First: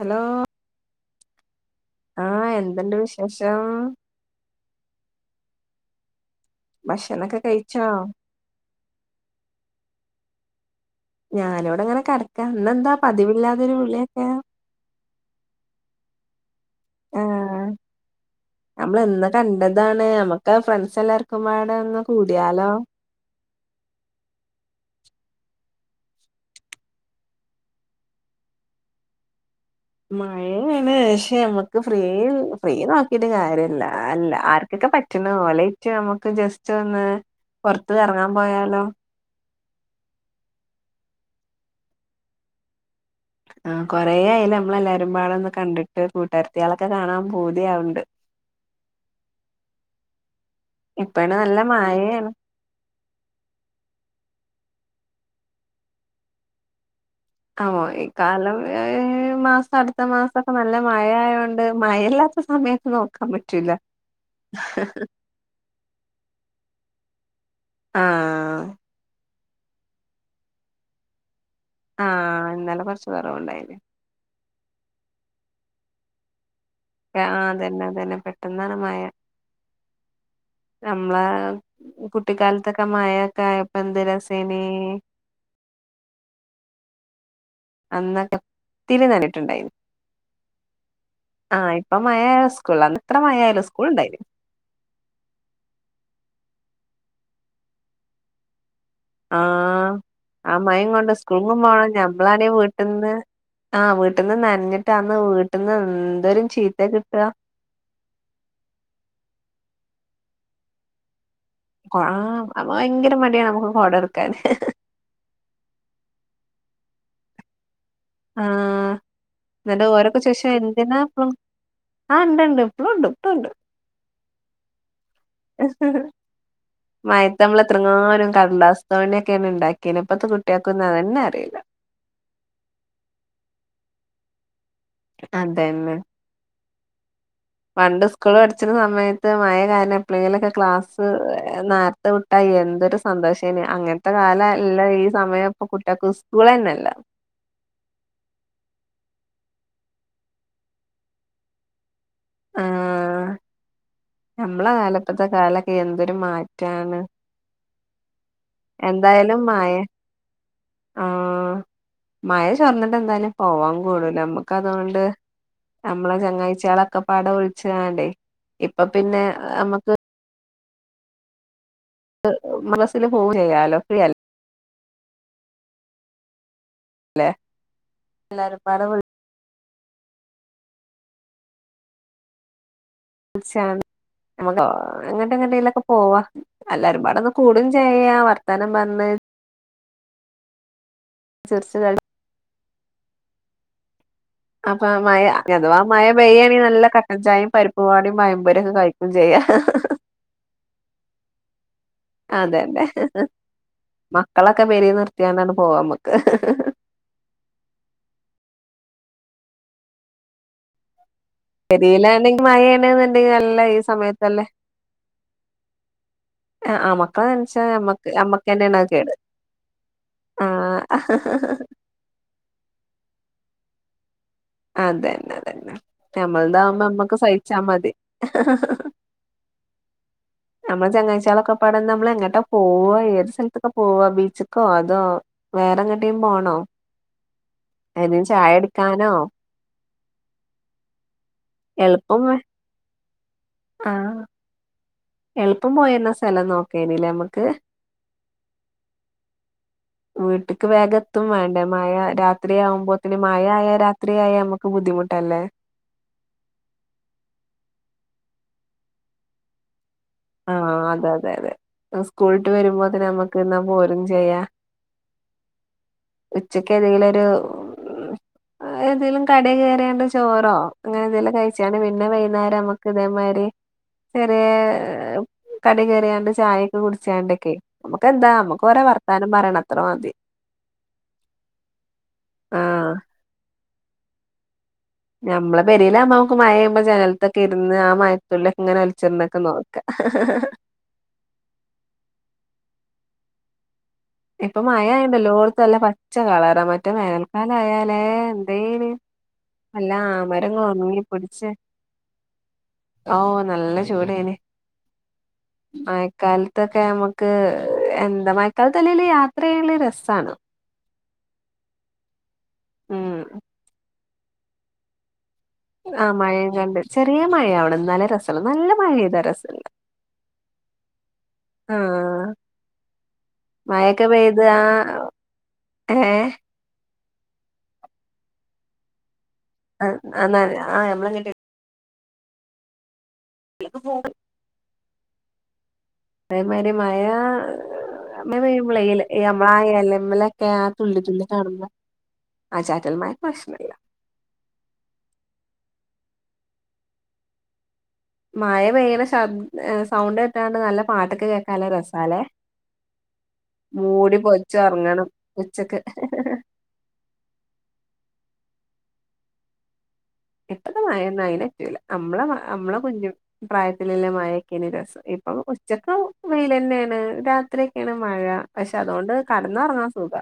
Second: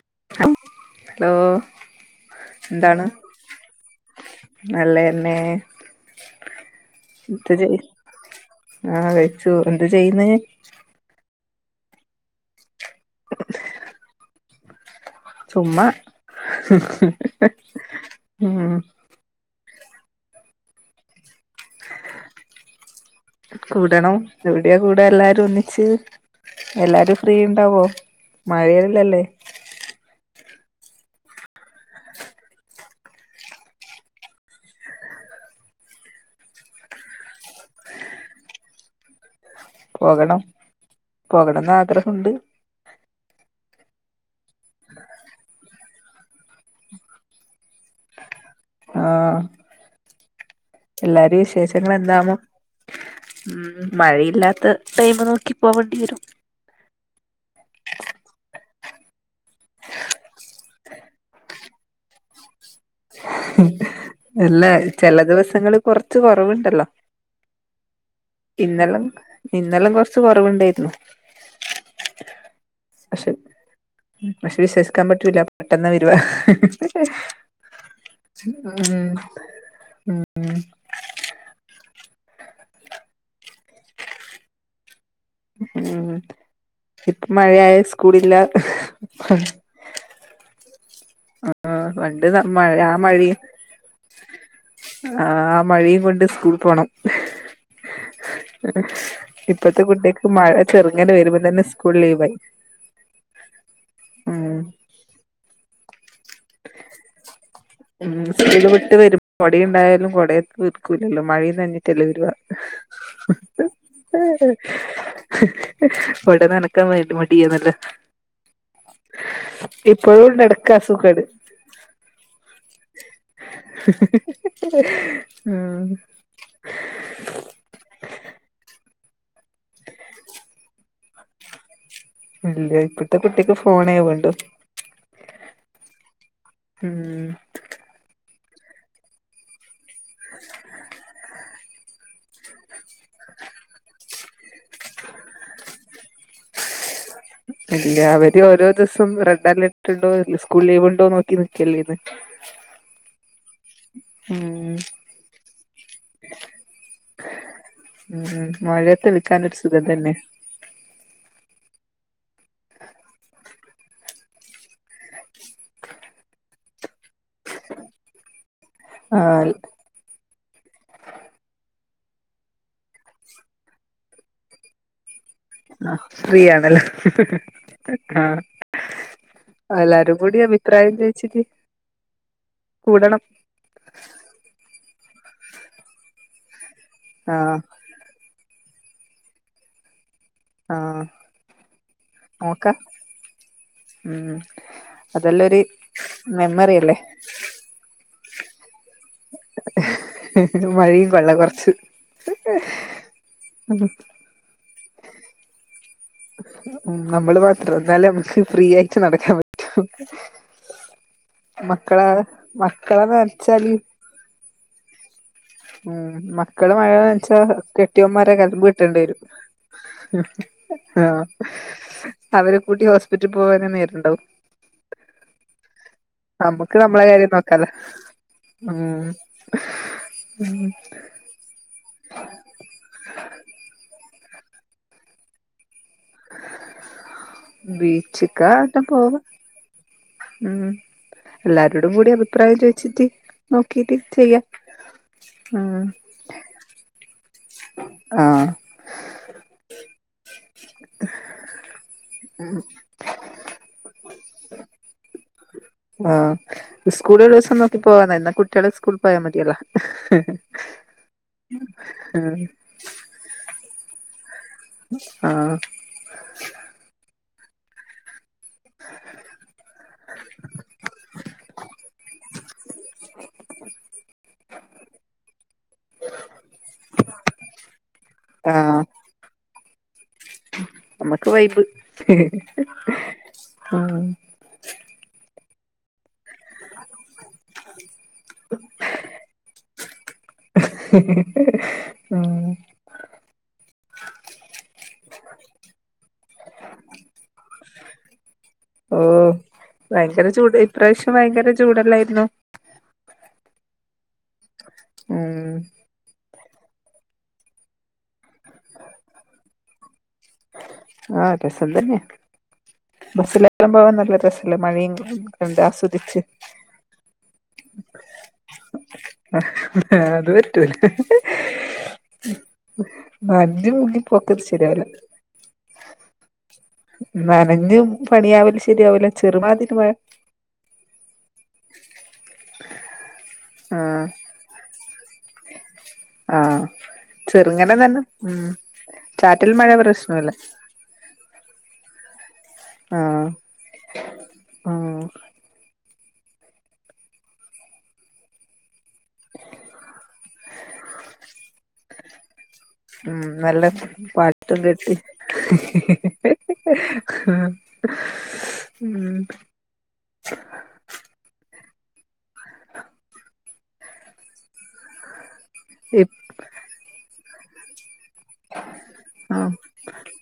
Hello hello ആ എന്ത്‌ണ്ട് എന്താണ് വിശേഷം? നല്ലതന്നെ ഭക്ഷണൊക്കെ ഇത്തിരി കഴിച്ചോ ഉത് ആ കഴിച്ചു എന്ത ചെയ്യ്ന്ന്? ഞാന് ഇവടെങ്ങനെ കെടക്കാ ഇന്നെന്താ പതിവില്ലാതൊരു വിളിയൊക്കെ? ചുമ്മാ ഉം അമ്ള് എന്ന് കണ്ടതാണ് അമ്മക്ക ഫ്രണ്ട്സ് എല്ലാർക്കും പാടങ്ങ് കൂട്യലോ? കൂടണം എവിട്യ കൂട എല്ലാരും ഒന്നിച്ച്? എല്ലാരും ഫ്രീ ണ്ടാവോ മഴയല്ലല്ലേ? മഴയാണ് പക്ഷേ അമ്മക്ക് ഫ്രീ ഫ്രീ നോക്കീട്ട് കാര്യല്ല അല്ല ആർക്കൊക്കെ പറ്റ് റ്റ്ണ ഓലയ്റ്റ് നമുക്ക് ജസ്റ്റ് ഒന്ന് പൊർത്ത് കറങ്ങാ പോയാലോ? പോകണം പോകണംന്ന് ആഗ്രഹുണ്ട്. ആ കൊറെആയല്ലോ നമ്മളെല്ലാരുംമ്പാടെ ഒന്ന് കണ്ട്ട്ട് കൂട്ട്ര്ത്തിളൊക്കെ കാണാ പൂതി ആവ്ണ്ട്. ആ ഇപ്പഴാണ് എല്ലാരി നല്ല വിശേഷങ്ങള് മഴയാണ് എന്താമോ? ഉം മഴയില്ലാത്ത ടൈമ് നോക്കി പോവേണ്ടി വരും. വോ ഈ കാലംഏ മാസം അട്ത്ത മാസംക്കെ നല്ല മഴയായോണ്ട് മഴയില്ലാത്ത സമയ എല്ലാ ചെല ദെവസങ്ങളിൽ കൊറച്ച് കൊറവ്ണ്ടല്ലോ.? ആഹ് ഇന്നെലം ഇന്നെലം കൊറച്ച് കൊറവുണ്ടേയിരുന്നു. ആ ഇന്നലെ കൊർച്ച് കൊറവ്ണ്ടായ്നു. പക്ഷെ വിശ്വസ്ക്കാ പറ്റൂല പെട്ടെന്ന് വരുവാ ആതന്നെ അതെന്നെ. ഉം ഉം നമ്മള കുട്ടിക്കാലത്തൊക്കെ മയക്കായപ്പ ന്ത്‌ രസേനീ ഉംഉം ഇപ്പ മഴയായ സ്കൂളില്ല. അന്നൊക്കെ ആ ഇപ്പ പണ്ട് മയായാ മഴ സ്കൂള്ള ആ ത്ര മഴയും മയയാലു സ്കൂൾ ണ്ടായ്നു. ആ മഴയും കൊണ്ട് സ്കൂൾ പോണം ഇപ്പത്തെ ആഹ് കുട്ട്യേക്ക് മഴ ആ മഴയും കൊണ്ട് ചെറുങ്ങനെ വെരുമ്പോ സ്കൂൾക്കും തന്നെ സ്കൂൾ ലീവായി. ആ വീട്ട്ന്ന് ഉം നനഞ്ഞിട്ടാന്ന് വീട്ട്ന്ന് എന്തോരു ചീത്ത കിട്ടാ. ഉം സ്കൂള് വിട്ട് വരും കൊട ണ്ടായാലും കൊടെ [unintelligible] ല്ലല്ലോ മഴയും ന്നനഞ്ഞിട്ടല്ലേ വെരുവാ. ആഹ് ഭയങ്കര മടിയാണ് നമുക്ക് കൊടട്ക്കാൻ കൊട നനക്കാൻ വേണ്ടി മടിയന്നല്ല. ആ ന്നിട്ട് ഓരോക്കെ ഉണ്ട് ചോയ്ച്ചും എടക്ക് അസുഖേട് എന്തിനാപ്പം ആ് ണ്ട് ണ്ട് ഇപ്പളുണ്ട് ഇപ്പളു ണ്ട്. [inaudible] മയത്ത് മ്മ്ള് എത്രങ്ങാനും കട്ലാസ് തോണിയൊക്കെയാണ് ഉണ്ടാക്കിന് ഇപ്പത്തെ കുട്ടികക്കൊന്നും അതന്നെ അറിയില്ല ഇല്യ ഇപ്പഴത്തെ കുട്ടിക്ക് ഫോണേ വേണ്ടു അതന്നെ ഉം പണ്ട് സ്കൂള് പഠിച്ചിന്ന സമയത്ത് മഴ കാരണം എപ്പളെങ്കിലോക്കെ ക്ലാസ് നാര് ത്തെ വിട്ടാ എന്തൊരു സന്തോഷേനി അങ്ങൻത്ത കാല അല്ല ഈ സമയം ഇപ്പ കുട്ടിയെക്ക് സ്കൂളന്നല്ല ഇല്ല അവര് ഓരോ ദിവസം റെഡ് അലർട്ട് ഇണ്ടോ സ്കൂള് ലീവ് ഇണ്ടോ നോക്കി നിക്കല്ലേന്ന് ആ ഞമ്മളെ ഉം കാലം ഇപ്പത്ത കാലെക്കെ എന്തൊരു മാറ്റാണ് ഉം ഉം മഴത്ത് എന്തായാലും നിക്കാന് മഴ ഒരുസുഖം തന്നെ ആഹ് മഴ ചൊർന്നിട്ട് എന്തായാലും പോവാം കൂടൂല നമ്മക്ക് അതുകൊണ്ട് നമ്മളെ ചങ്ങാഴ്ചളൊക്കെ പാടെ വിൾച്കാണ്ടെ ഇപ്പ പിന്നെ ആഹ് അമ്മ മ്മർ ബസ്സില് പോവു ചെയ്യാലോ ഫ്രീ അ ആഹ ഫ്രീ ആണല്ല ആഹ എല്ലാരും പാടെ അല്ലാരും കൂടി അഭിപ്രായം ചോഴിച്ചിട്ട് കൂടണം [unintelligible] എങ്ങട്ടെലൊക്കെ പോവാ അല്ലാരുംപാടെ ഒന്ന് ആഹ് കൂടും ചെ ചെയ്യാ വർത്താനം പർഞ്ഞ് ആ ചിർച് കൾ നോകാം മ്. അപ്പൊ മഴ അഥവാ മഴ പെയ്യാണെങ്കിൽ നല്ല മെമ്മറിയല്ലേ കട്ടൻ ചായയും പരിപ്പ് പാടയും പഴംപോരിംരൊക്കെ കഴിക്കും ചെയ്യ മഴയുംകഥ പറച്ചിലും. അതന്നെ മക്കളൊക്കെ പെരെല് നിർത്തിയാണ്ടാണ് പോവാ നമക്ക്. ഉം നമ്മള് മാത്രം ന്നാലെ നമക്ക് ഫ്രീ ആയിട്ട് നടക്കാൻ പറ്റു മക്കളെ പെരേലാണെങ്കി മക്കളെ മഴയാണ്ന്നുണ്ടെങ്കി നല്ല നന്ച്ചാല്. ഈ സമയത്തല്ലേ. ഉം ആ മക്കള് ആ മഴ മക്കളെ വെച്ചാ നനച്ചാ നമ്മക്ക് കെട്ടിയേമാരെ കമ്പ് നമ്മക്കന്നെയാണ് അത് കിട്ടേണ്ടി കേട് വരും. ആ മ് ആഹ് അവരെ കൂട്ടി ഹോസ്പിറ്റൽ പോവാതെ നേരണ്ടാവൂ. അതന്നെതന്നെ നമ്മുക്ക് ഞമ്മൾതാവുമ്പോ നമ്മളെ നമ്മക്ക് കാര്യം സഹിച്ചാ നോക്കാലോ മതി ഹേ ഹി ഹി ഉം ഉം. ചങ്ങാഴ്ചകളൊക്കെ പാട നമ്മള് എങ്ങട്ടാ പോവ ഏത് സ്ഥലത്തൊക്കെ പോവ ബീച്ചക്കോ അതോ വേറെങ്ങട്ടിം പോണോ? അയിന് ചായ ബീച്ചിക്കാട്ട് കുടിക്കാനോ പോവ. ഉം എല്ലാരോടും കൂടി അഭിപ്രായം ചോദിച്ചിട്ട്. നോക്കീട്ട് ആഹ് ചെയ്യാം എള്പ്പം ഉം പോയിര്ന്ന സലം നോക്കേനില്ലേ നമ്മക്ക്. [inaudible] വീട്ട്ക്ക് വേഗത്തും വേണ്ടേ മഴ രാത്രിയാവുമ്പോത്ത്ന് മഴ ആയ രാത്രിയായ നമ്മക്ക് ബുദ്ധിമുട്ടല്ലേ. ആഹ് സ്കൂളുള്ള ദിസം നോക്കി പോവാന്ന എന്ന കുട്ടികളെ സ്കൂൾ പോയാ മതിയല്ലേ. ആഹ് അതെ അതെ അതെ സ്കൂള്ട്ട് വരുമ്പോത്തിന് നമ്മക്ക് ഇന്നാ പോരും ചെയ്യാ. ആഹ് ഉച്ചക്ക് ഏതെങ്കിലെരു. [inaudible] പിന്നെ എതേലും കടേ കേറീണ്ട് ചോറോ അങ്ങനെ എന്തെലും കഴിച്ചാണ്ട് പിന്നെ വൈകുന്നേരം നമ്മക്ക് ഇതേ മാതിരി. തരെ കട കയറിയാണ്ട് ചായൊക്കെ കുടിച്ചാണ്ടൊക്കെ നമുക്ക്ന്താ നമുക്ക് ഒരേ വർത്താനം പറയണം അ ത്രറതി നമ്മക്ക് വൈബ് ആഹ് ആഹ്. ഞമ്മളെ പെരേലാവുമ്പ നമക്ക് മഴയുമ്പോ ജനൽത്തൊക്കെ ഇരുന്ന് ആ മയത്തുള്ളി ഒക്കെ ഇങ്ങെനെ ഒൽച്ചോര്ന്നൊക്കെ നോ ക്ക ഉം ഇപ്പ മഴ ആയൊണ്ട് എല്ലോട്ത്തും നല്ല പച്ച കളറ മറ്റ വേനൽക്കാല ആയാലേ എന്തേനി ഉം നല്ല ഭയങ്കര ചൂട് ആമരങ്ങൾ ഒണങ്ങി ഇപ്രാവശ്യം ഭയങ്കര പിടിച്ച് ചൂടല്ലായിരുന്നോ ഓ നല്ല ചൂടേനി ഉം മഴക്കാൽത്തൊക്കെ നമുക്ക് എന്താ മഴക്കാൽ ത്തലെല് യാത്ര ചെയ്യല് രസാണ് ആ രസം തന്നെ ഉം ബസ്സിലെല്ലാം പോവാൻ നല്ല രസല്ലേ മഴയും കണ്ട് ആ ആസ്വദിച്ച് മഴയും കണ്ട് ചെറിയ മഴയാവണം ന്നാലെ രസള്ളൂ നല്ല മഴ പെയ്ദ രസ അതു ആഹ് വ [unintelligible] മഴൊക്കെ പോക്ക് പെയ്ത് ആ ശരിയാവൂല ഏ നനഞ് പണിയാവല് ശരിയാവൂല ചെറ്മാതി ആ നന ആ ഞമ്മളങ്ങട്ട് ആ അതേമാഴിരി മഴ നല്ല മഴ ഉം പെയ്യുമ്പളെ എല നമ്മളെ ചാറ്റൽ മഴ ആ പ്രശ്നല്ല എലമ്മലൊക്കെ തുള്ളിത്തുള്ളി കാണുന്ന ആ ചാറ്റൽ മഴ പ്രശ്നല്ല ഉം മഴ പെയ്യ്ണ ശബ് സൗണ്ട് കെട്ടാണ്ട് നല്ല പാട്ടൊക്കെ കേക്കാ നല്ല രസാ ലെ ഉം നല്ല പാട്ടും കേട്ട് ഒറങ്ങണം ഉച്ചക്ക് ഉം ഇപ്പത്തെ മഴന്നും അഴിന് പറ്റൂല അമ്മളെ അമ്മളെ കുഞ് പ്രായത്തിലല്ല മയെക്കെനി രസം. ഇപ്പൊ ഉച്ചക്കും വെഴിലെന്നെണ് രാ ത്രിക്കെണ് മഴ പക്ഷെ അതുകൊണ്ട് കട്ന്നോർങ്ങാൻ സുഖ.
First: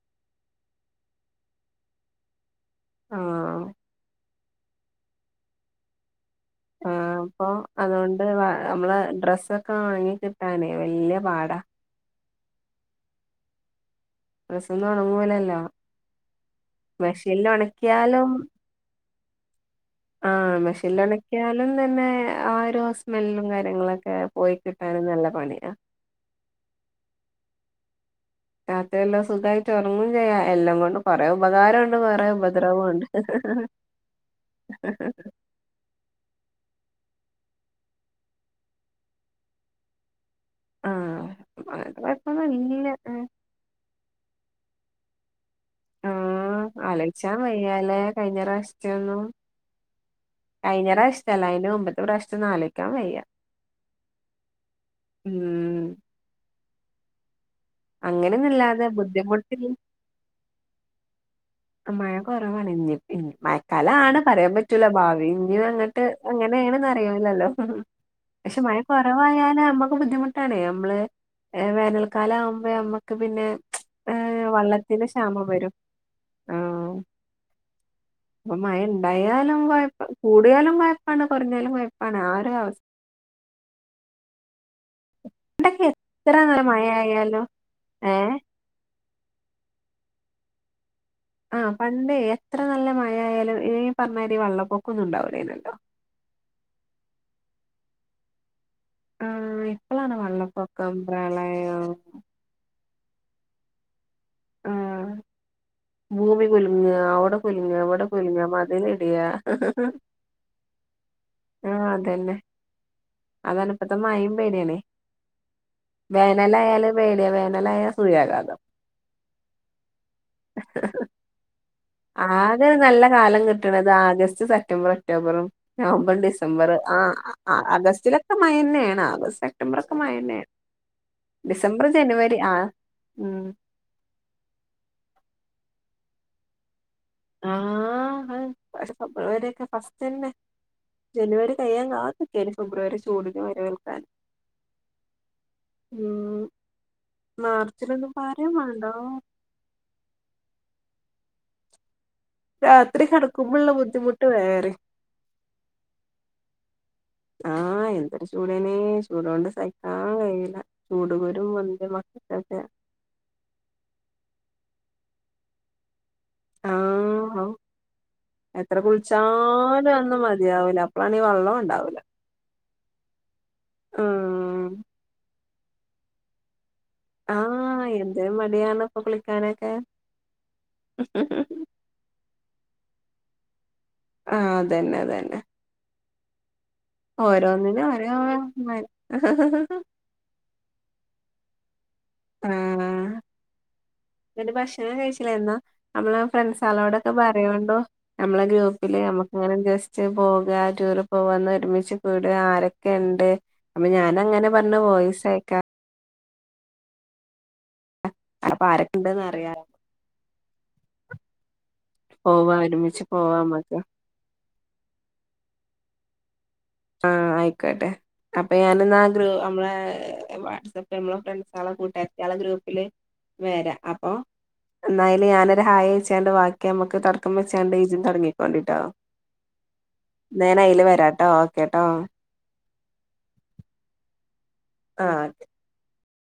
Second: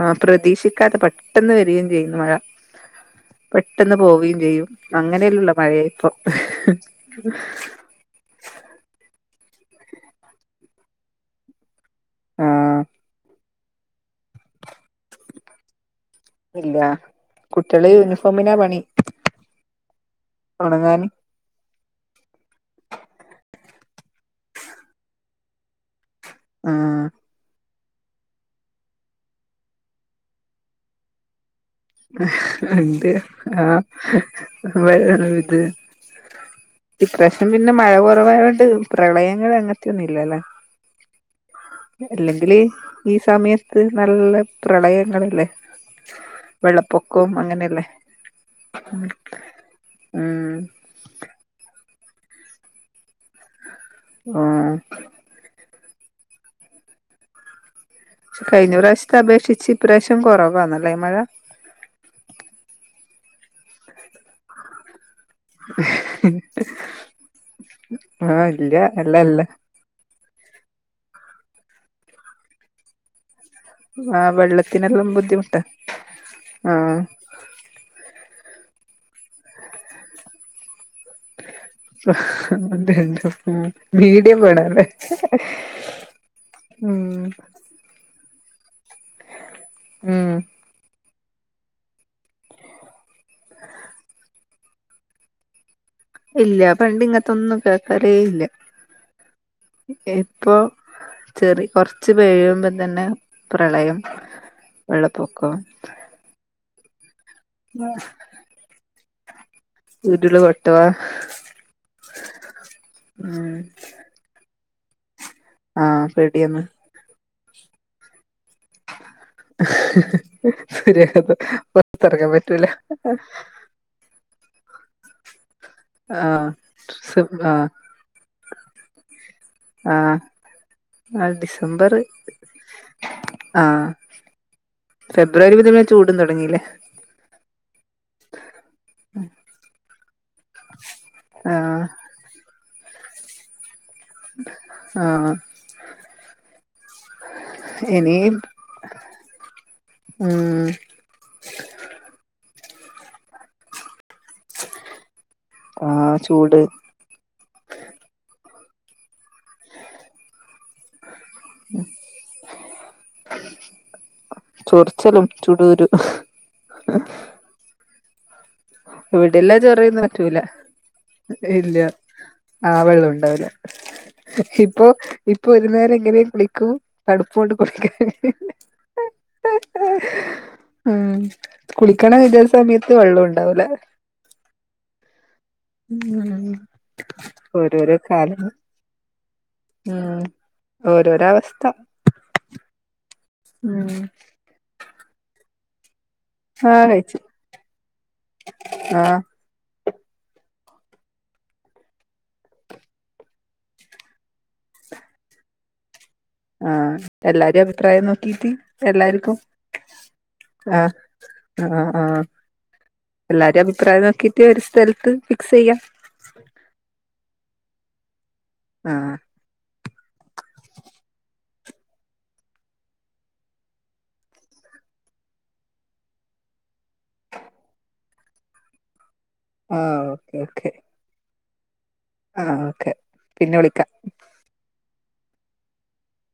ആ പ്രതീക്ഷിക്കാതെ പെട്ടെന്ന് വരികയും ചെയ്യുന്നു മഴ. ആഹ് പെട്ടെന്ന് പോവേം ചെയ്യും അങ്ങനെള്ള മഴയ ഇപ്പൊ. ആ അപ്പൊ അതുകൊണ്ട് നമ്മളെ ഡ്രസ്സൊക്കെ ഒണങ്ങി കിട്ടാനേ വല്യ പാടാ. ആഹ് ഡ്രസ്സ് ഒന്നുംഉണങ്ങുലല്ലോ ഇല്ല മിഷീനിൽ കുട്ടികളെ ഉണക്കിയാലും യൂണിഫോമിനാ പണി ആഹ് ഉണങ്ങാന് മെഷീനി ക്കാലും തന്നെ ആരോ സ്മെല്ലും കാര്യങ്ങളൊക്കെ പോയി കിട്ടാനും നല്ല പണിയാ ആഹ് രാത് എല്ലാം സുഖമായിട്ടുറങ്ങും ചെയ്യാം എല്ലാം കൊണ്ട് കൊറെ ഉപകാരം ഉണ്ട്. ഉണ്ട് ആഹ് വേറൊരു ഇത്. ഈ പ്രശ്നം പിന്നെ മഴ കുറവായത കൊണ്ട് പ്രളയങ്ങൾ അങ്ങനത്തെെയൊന്നുംല്ലല്ലോ. ആഹ് അങ്ങനത്തെ അല്ലെങ്കില് കൊഴപ്പൊന്നുല്ല ഈ സമയത്ത് നല്ല പ്രളയങ്ങളല്ലേ വെള്ളപ്പൊക്കവും ആലോയിച്ചാ അങ്ങനെയല്ലേ വയ്യാലേ കഴിഞ്ഞോവശ്യൊന്നും ഉം കഴിഞ്ഞറാശ്യ ചെല അന്റെ മുമ്പ് പ്രശ്ം നാലോയ്ക്കാൻ വയ്യ ആഹ് ഉം പക്ഷെ കഴിഞ്ഞ അങ്ങനെയൊന്നുല്ലാതെ പ്രാവശ്യത്തെ അപേക്ഷിച്ച് ബുദ്ധിമുട്ടില് ഇപ്രാവശ്യം കുറവാണല്ലേ മഴ മഴ കുറവാണ് ഇന്ന് ഇ മഴക്കാലാണ് പറയാൻ പറ്റൂല ഭാവി ഇഞ്ഞും അങ്ങട്ട് അങ്ങനെയണെന്ന് അറിയൂല്ലല്ലോ. ആഹ് പക്ഷെ ഇല്ല മഴ അല്ല അല്ല കുറവായാല് നമ്മുക്ക് ബുദ്ധിമുട്ട്. ണ നമ്മള് വേനൽക്കാലം ആകുമ്പോ നമ്മക്ക് പിന്നെ ആഹ് ഏഹ് വള്ളത്തിന് വെള്ളത്തിനെല്ലാം ക്ഷാമം ബുദ്ധിമുട്ട വരും ആഹ് അപ്പൊ മഴ ഇണ്ടായാലും കുഴപ്പ കൂടിയാലും കുഴപ്പാണ് കുറഞ്ഞാലും കുഴപ്പാണ് ആ ഒരു അവസ്ഥ. ബ മീഡിയം വേണല്ലേ പണ്ടക്കെ എത്ര നേരം ഉം മഴയാലും ഏഹ് ഉം ആ പണ്ടേ എത്ര നല്ല മഴയാലും ഇ പറഞ്ഞമാതിരി വെള്ളപ്പൊക്കൊ ഒന്നും ഉണ്ടാവൂല്ലല്ലോ. ഇല്ല പണ്ട ഇങ്ങത്തെ ഒന്നും കേൾക്കറേ ഇല്ല ആ ഇപ്പോളാണ് ഇപ്പൊ വെള്ളപ്പൊക്കം ചെറി പ്രളയം കുറച് ഇത് പെയ്യുമ്പതന്നെ പ്രളയം ആ വെള്ളപ്പൊക്കം ഭൂമി കുലുങ്ങുക അവിടെ കുലുങ്ങുക ഇവിടെ കുലുങ്ങുക മതില് ഇടിയാ. ആ ഉം അപോ മഴയും പേടിയണേ ആഹ് പേടിയാന്ന് വേനലായാല് പേടിയ വേനലായാൽ സൂര്യാഘാതം സൂര്യ ഘാതം ആകെ നല്ല കാലം കിട്ടണത് ആഗസ്റ്റ് സെപ്റ്റംബർ ഒക്ടോബറും. നവംബർ ആ ഡിസംബർ ആഹ് ആ ആഗസ്റ്റിലൊക്കെ മഴ തന്നെയാണ് ആഗസ്റ്റ് സെപ്റ്റംബറാക്കെ ആ മഴ തന്നെയാണ്. ആ ഡിസംബർ ഉം ആഹ് ഫെബ്രുവരിതന്നെ ചൂടും തുടങ്ങില്ലേ. ആഹ് പക്ഷെ ഫെബ്രുവരി ഒക്കെ ഫസ്റ്റ്ന്നെ ജനുവരി ആ കഴിയാൻ കാ ഫെബ്രുവരി വരെ ചൂടിന് വരവൽക് ആഹ് മാർച്ചിലൊന്ന് പറി വേണ്ട. ഉം. രാത്രി കിടക്കുമ്പോള്ള ബുദ്ധിമുട്ട് വേറിം ആ ചൂട് ആഹ് എന്തൊരു ചൂടാണ് ചൂട് കൊണ്ട് സഹിക്കാൻ കഴിയില്ല ചൂട് കുരു. [unintelligible] മക്കക്കൊക്കെ ചൊറിച്ചലും ചടൂരു. ആഹ് എത്ര ഇവിടെല്ലാം കുളിച്ചാലും ചൊറയൊന്നും അന്നും പറ്റൂല മതിയാവൂല അപ്പളാണീ വള്ളം ഉണ്ടാവൂല. ആഹ് വെള്ളം ഉണ്ടാവില്ല ഉം ഇപ്പൊ ഇപ്പൊ ഒരു നേരം എങ്ങനെയ കുളിക്കൂ. തണുപ്പ് കൊണ്ട് കുളിക്ക ആഹ് എന്തൊരു മടിയാണ് ഇപ്പൊ കുളിക്കാനൊക്കെ ആഹ് കുളിക്കണം വിചാരിച്ചാ സമയത്ത് വെള്ളം ഉണ്ടാവൂല. ആഹ് അതന്നെ അതന്നെ. [unintelligible] ഓരോന്നിനും ഓരോരോ ഓരോ കാലം [unintelligible] ഉം ഓരോര അവസ്ഥ. ആഹ് ഏ എന്നട്ട് ഭക്ഷണം കഴിച്ചില്ല എന്നാ നമ്മള ഫ്രണ്ട്സ് ആഹ് ആളോടൊക്കെ കഴിച്ചു പറയോണ്ടോ നമ്മളെ ഗ്രൂപ്പില് ആഹ് നമ്മ അങ്ങനെ ജസ്റ്റ് പോക ടൂറ് പോവാന്ന് ഒരുമിച്ച് കൂട ആരൊക്കെ ഇണ്ട്. അപ്പൊ ഞാൻ അങ്ങനെ പറഞ്ഞ വോയിസ്സയക്കാ. ആഹ് എല്ലാരും അഭിപ്രായം നോക്കീട്ട് അപ്പൊ ആരൊക്കെ ഉണ്ടെന്ന് എല്ലാർക്കും അറിയാം ആഹ്. ആഹ് ആഹ്ആഹ് പോവാ ഒരുമിച്ച് പോവാ എല്ലാരും നമ്മക്ക് അഭിപ്രായം നോക്കിട്ട് ഒരു സ്ഥലത്ത് ഫിക്സ് ചെയ്യാ ആഹ് ആയിക്കോട്ടെ അപ്പൊ ഞാനന്ന ആഹ് ഗ്രൂ നമ്മള. വാട്സപ്പ് നമ്മ ഫ്രണ്ട്സ ആള കൂട്ടാതിആളെ ഗ്രൂപ്പില് വരാ അപ്പൊ. എന്നായാല് ഞാനൊരു ഹായ വെച്ചാണ്ട് വാക്കി നമുക്ക് തുടക്കം വെച്ചാണ്ട് ഇജും തുടങ്ങിക്കോണ്ടിട്ടോ. ആഹ് ഓക്കെ ന്നാന് ഓക്കെ അയിലെ വരാട്ടോ ഓക്കേട്ടോ. ആഹ് ഓക്കെ പിന്നെ വിളിക്കാ ആഹ് തെ